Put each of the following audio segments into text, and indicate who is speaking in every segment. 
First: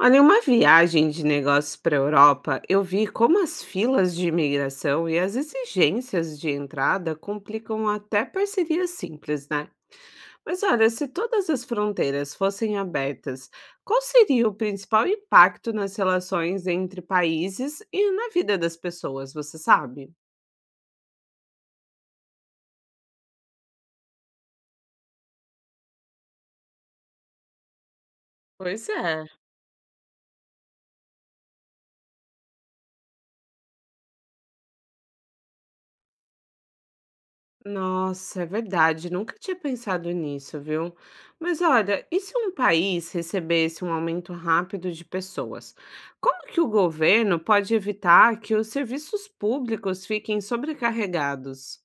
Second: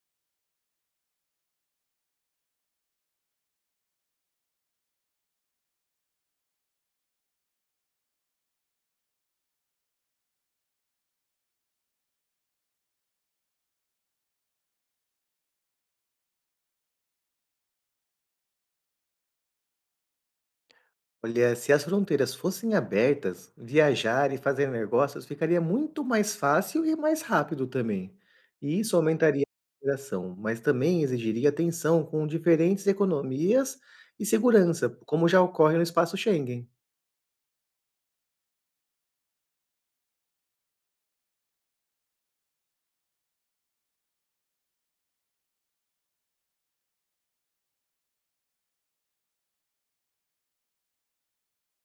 Speaker 1: Olha, em uma viagem de negócios para a Europa, eu vi como as filas de imigração e as exigências de entrada complicam até parcerias simples, né? Mas olha, se todas as fronteiras fossem abertas, qual seria o principal impacto nas relações entre países e na vida das pessoas, você sabe?
Speaker 2: Olha, se as fronteiras fossem abertas, viajar e fazer negócios ficaria muito mais fácil e mais rápido também. E
Speaker 1: Pois
Speaker 2: isso
Speaker 1: é.
Speaker 2: aumentaria a integração, mas também exigiria atenção com diferentes economias e segurança, como já ocorre no espaço Schengen.
Speaker 1: Nossa, é verdade. Nunca tinha pensado nisso, viu? Mas olha, e se um país recebesse um aumento rápido de pessoas? Como que o governo pode evitar que os serviços públicos fiquem sobrecarregados?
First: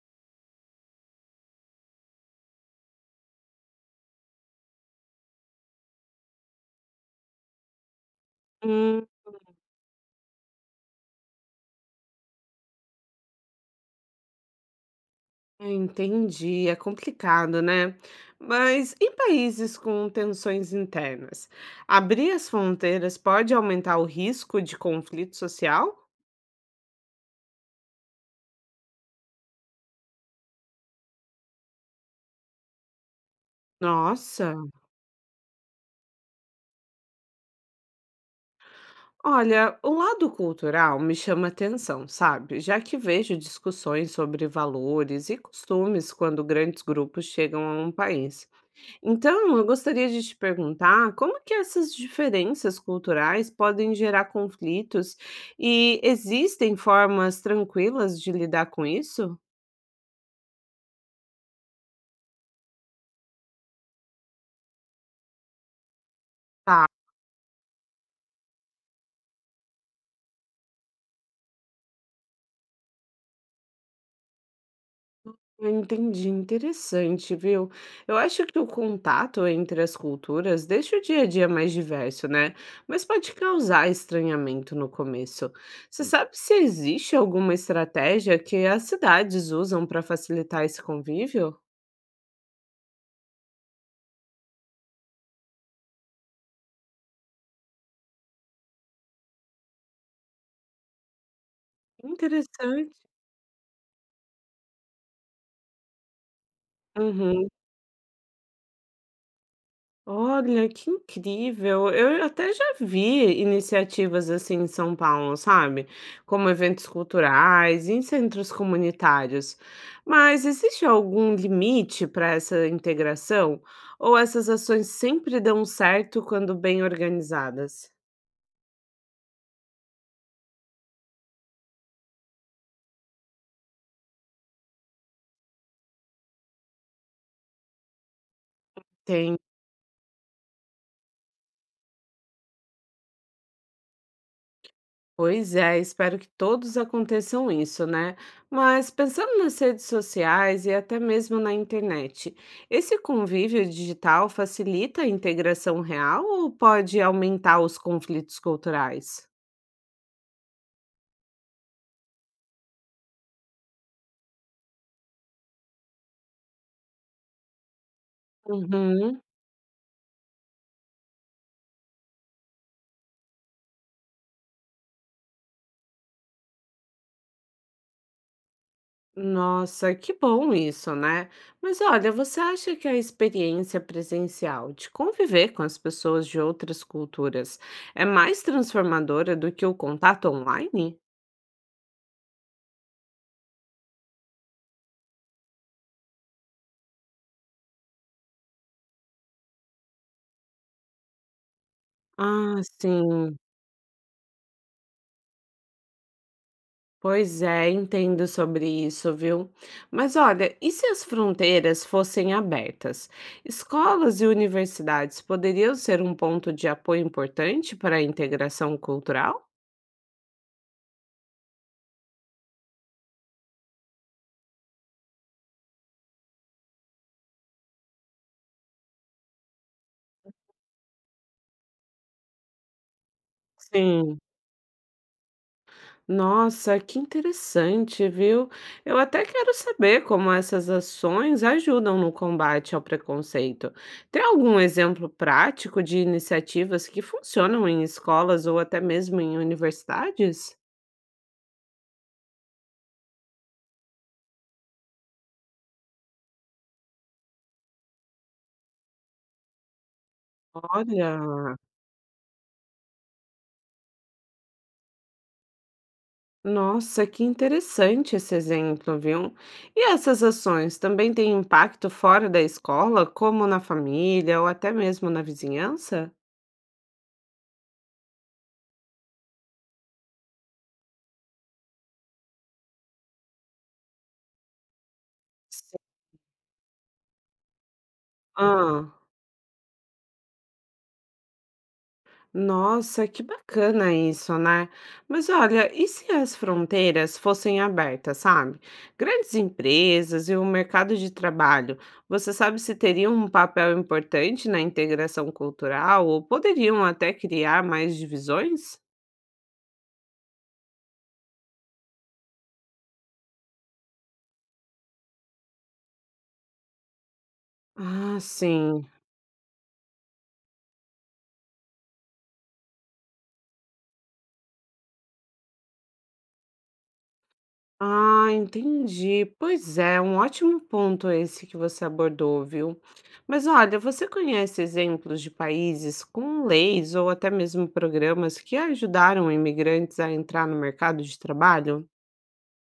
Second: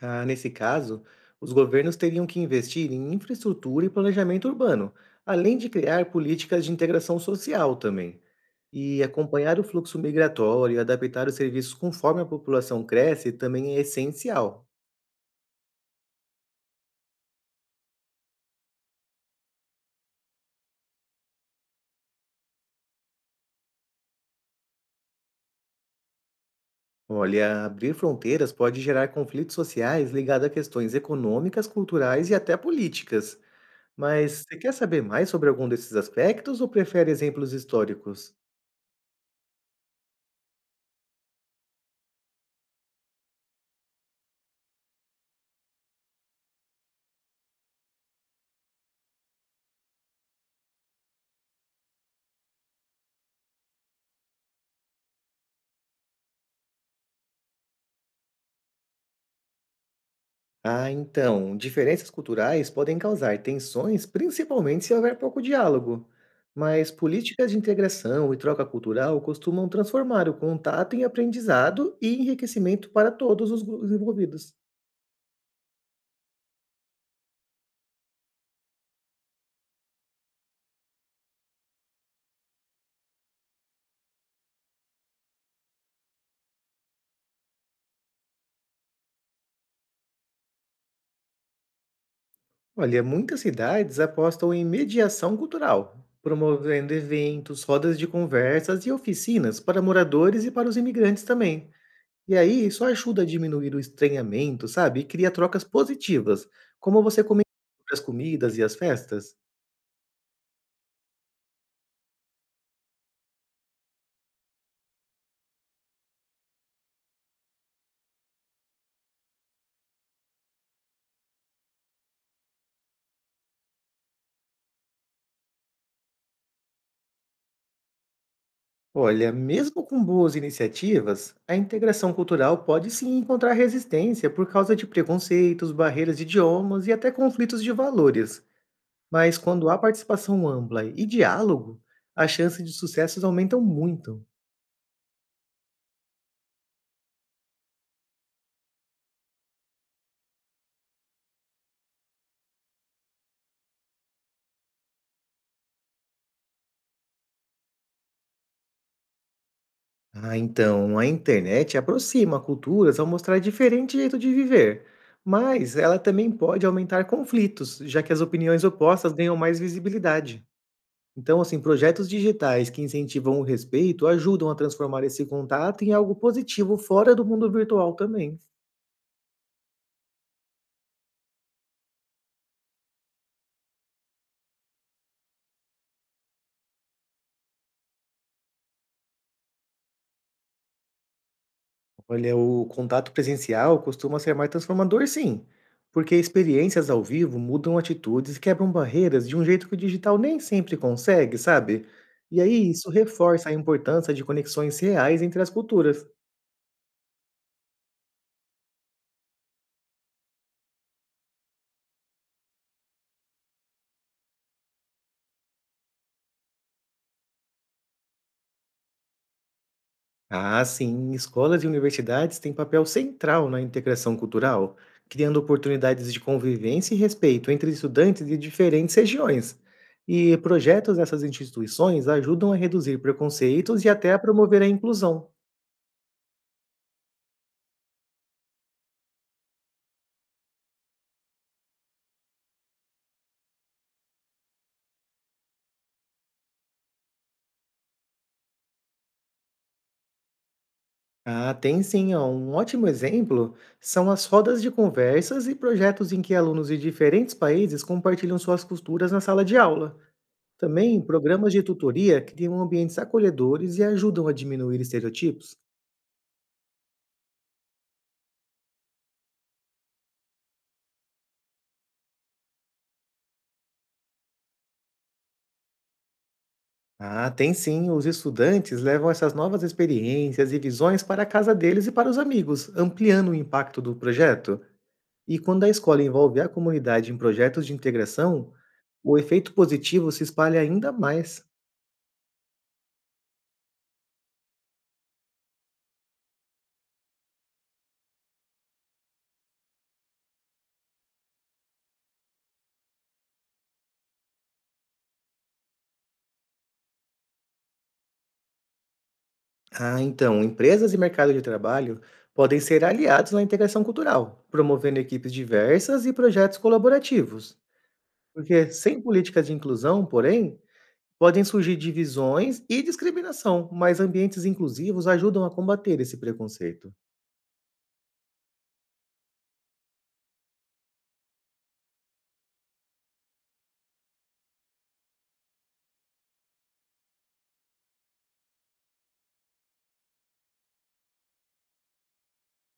Speaker 2: Ah, nesse caso, os governos teriam que investir em infraestrutura e planejamento urbano, além de criar políticas de integração social também. E
Speaker 1: Hum,
Speaker 2: acompanhar o fluxo migratório e adaptar os serviços conforme a população cresce também é essencial.
Speaker 1: entendi. É complicado, né? Mas em países com tensões internas, abrir as fronteiras pode aumentar o risco de conflito social?
Speaker 2: Olha, abrir fronteiras pode gerar conflitos sociais ligados a questões econômicas, culturais e até políticas. Mas você
Speaker 1: Nossa!
Speaker 2: quer saber mais sobre algum desses aspectos ou prefere exemplos históricos?
Speaker 1: Olha, o lado cultural me chama atenção, sabe? Já que vejo discussões sobre valores e costumes quando grandes grupos chegam a um país. Então, eu gostaria de te perguntar como que essas diferenças culturais podem gerar conflitos e existem formas tranquilas de lidar com isso?
Speaker 2: Ah, então, diferenças culturais podem causar tensões, principalmente se houver pouco diálogo.
Speaker 1: Tá.
Speaker 2: Mas políticas de integração e troca cultural costumam transformar o contato em aprendizado e enriquecimento para todos os os envolvidos.
Speaker 1: Ah, entendi, interessante, viu? Eu acho que o contato entre as culturas deixa o dia a dia mais diverso, né? Mas pode causar estranhamento no começo. Você sabe se existe alguma estratégia que as cidades usam para facilitar esse convívio?
Speaker 2: Olha, muitas cidades apostam em mediação cultural, promovendo eventos, rodas de conversas e oficinas para moradores e para os imigrantes também. E aí, isso
Speaker 1: Interessante.
Speaker 2: ajuda a diminuir o estranhamento, sabe, e cria trocas positivas, como você comentou
Speaker 1: Uhum.
Speaker 2: sobre as comidas e as festas.
Speaker 1: Olha, que incrível! Eu até já vi iniciativas assim em São Paulo, sabe? Como eventos culturais, em centros comunitários. Mas existe algum limite para essa integração? Ou essas ações sempre dão certo quando bem organizadas?
Speaker 2: Olha, mesmo com boas iniciativas, a integração cultural pode sim encontrar resistência por causa de preconceitos, barreiras de idiomas e até conflitos de valores.
Speaker 1: Tem.
Speaker 2: Mas quando há participação ampla e diálogo, as chances de sucessos aumentam muito.
Speaker 1: Pois é, espero que todos aconteçam isso, né? Mas pensando nas redes sociais e até mesmo na internet, esse convívio digital facilita a integração real ou pode aumentar os conflitos culturais?
Speaker 2: Ah, então, a internet aproxima culturas ao mostrar diferente jeito de viver, mas ela também pode aumentar conflitos, já que as opiniões opostas
Speaker 1: Uhum.
Speaker 2: ganham mais visibilidade. Então, assim, projetos digitais que incentivam o respeito ajudam a transformar esse contato em algo positivo fora do mundo virtual também.
Speaker 1: Nossa, que bom isso, né? Mas olha, você acha que a experiência presencial de conviver com as pessoas de outras culturas é mais transformadora do que o contato online?
Speaker 2: Olha, o contato presencial costuma ser mais transformador, sim, porque experiências ao vivo mudam atitudes e quebram barreiras de um jeito que o digital nem sempre consegue, sabe? E
Speaker 1: Ah,
Speaker 2: aí isso
Speaker 1: sim.
Speaker 2: reforça a importância de conexões reais entre as culturas.
Speaker 1: Pois é, entendo sobre isso, viu? Mas olha, e se as fronteiras fossem abertas? Escolas e universidades poderiam ser um ponto de apoio importante para a integração cultural?
Speaker 2: Ah, sim, escolas e universidades têm papel central na integração cultural, criando oportunidades de convivência e respeito entre estudantes de diferentes regiões. E projetos dessas instituições ajudam a reduzir preconceitos e até
Speaker 1: Sim.
Speaker 2: a promover a inclusão.
Speaker 1: Nossa, que interessante, viu? Eu até quero saber como essas ações ajudam no combate ao preconceito. Tem algum exemplo prático de iniciativas que funcionam em escolas ou até mesmo em universidades?
Speaker 2: Ah, tem sim, ó. Um ótimo exemplo são as rodas de conversas e projetos em que alunos de diferentes países compartilham suas culturas na sala de aula. Também
Speaker 1: Olha.
Speaker 2: programas de tutoria criam ambientes acolhedores e ajudam a diminuir estereotipos.
Speaker 1: Nossa, que interessante esse exemplo, viu? E essas ações também têm impacto fora da escola, como na família ou até mesmo na vizinhança?
Speaker 2: Ah, tem sim, os estudantes levam essas novas experiências e visões para a casa deles e para os amigos, ampliando o impacto do projeto. E quando a
Speaker 1: Sim.
Speaker 2: escola envolve a comunidade em projetos de integração,
Speaker 1: Ah,
Speaker 2: o efeito positivo se espalha ainda mais.
Speaker 1: nossa, que bacana isso, né? Mas olha, e se as fronteiras fossem abertas, sabe? Grandes empresas e o mercado de trabalho, você sabe se teriam um papel importante na integração cultural ou poderiam até criar mais divisões?
Speaker 2: Ah, então, empresas e mercado de trabalho podem ser aliados na integração cultural, promovendo equipes diversas e projetos colaborativos.
Speaker 1: Ah,
Speaker 2: Porque
Speaker 1: sim.
Speaker 2: sem políticas de inclusão, porém, podem surgir divisões e discriminação, mas ambientes inclusivos ajudam a combater esse preconceito.
Speaker 1: Ah, entendi. Pois é, um ótimo ponto esse que você abordou, viu? Mas olha, você conhece exemplos de países com leis ou até mesmo programas que ajudaram imigrantes a entrar no mercado de trabalho?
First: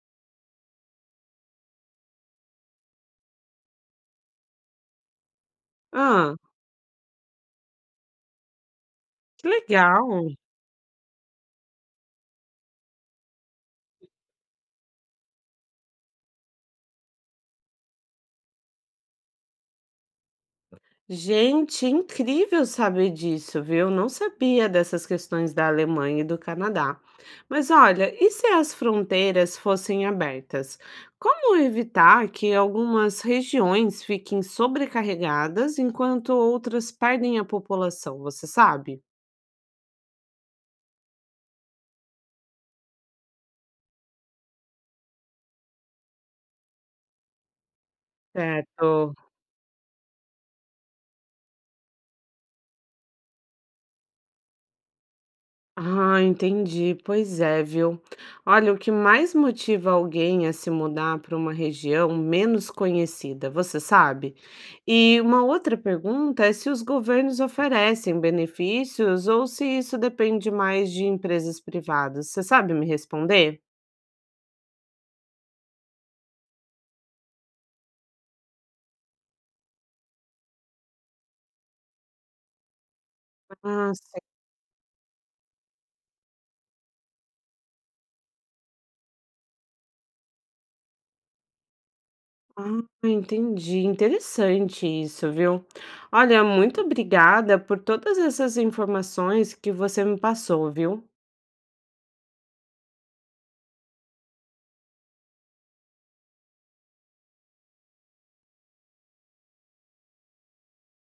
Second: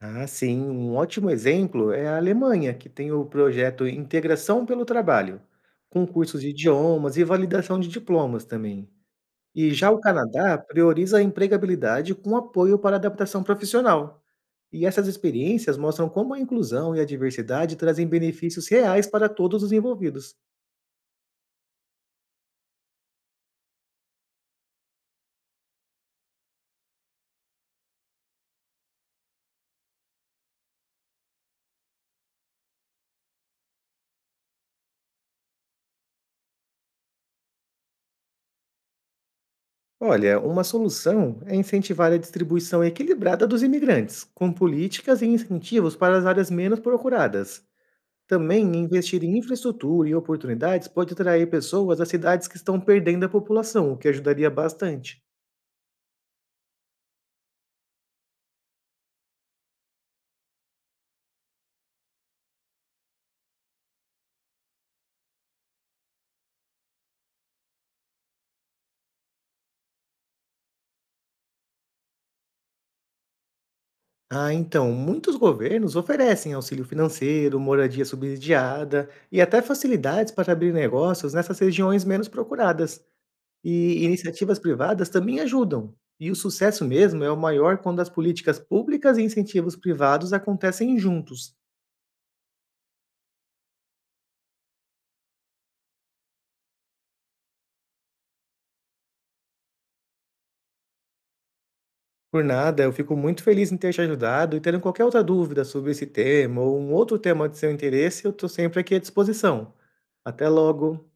Speaker 2: Ah, sim, um ótimo exemplo é a Alemanha, que tem o projeto Integração pelo Trabalho, com
Speaker 1: Ah,
Speaker 2: cursos de idiomas e validação de diplomas também.
Speaker 1: que
Speaker 2: E já o
Speaker 1: legal!
Speaker 2: Canadá prioriza a empregabilidade com apoio para adaptação profissional. E essas experiências mostram como a inclusão e a diversidade trazem benefícios reais para todos os envolvidos.
Speaker 1: Gente, incrível saber disso, viu? Não sabia dessas questões da Alemanha e do Canadá. Mas olha, e se as fronteiras fossem abertas? Como evitar que algumas regiões fiquem sobrecarregadas enquanto outras perdem a população, você sabe?
Speaker 2: Olha, uma solução é incentivar a distribuição equilibrada dos imigrantes, com políticas e incentivos para as áreas menos procuradas. Também
Speaker 1: Certo.
Speaker 2: investir em infraestrutura e oportunidades pode atrair pessoas às cidades que estão perdendo a população, o que ajudaria bastante.
Speaker 1: Ah, entendi. Pois é, viu? Olha, o que mais motiva alguém a se mudar para uma região menos conhecida, você sabe? E uma outra pergunta é se os governos oferecem benefícios ou se isso depende mais de empresas privadas. Você sabe me responder?
Speaker 2: Ah, então, muitos governos oferecem auxílio financeiro, moradia subsidiada e até facilidades para abrir negócios nessas regiões menos procuradas.
Speaker 1: Ah,
Speaker 2: E
Speaker 1: sim.
Speaker 2: iniciativas privadas também ajudam. E o sucesso mesmo é o maior quando as políticas públicas e incentivos privados acontecem juntos.
Speaker 1: Ah, entendi. Interessante isso, viu? Olha, muito obrigada por todas essas informações que você me passou, viu?
Speaker 2: Por nada, eu fico muito feliz em ter te ajudado e tendo qualquer outra dúvida sobre esse tema ou um outro tema de seu interesse, eu estou sempre aqui à disposição. Até logo!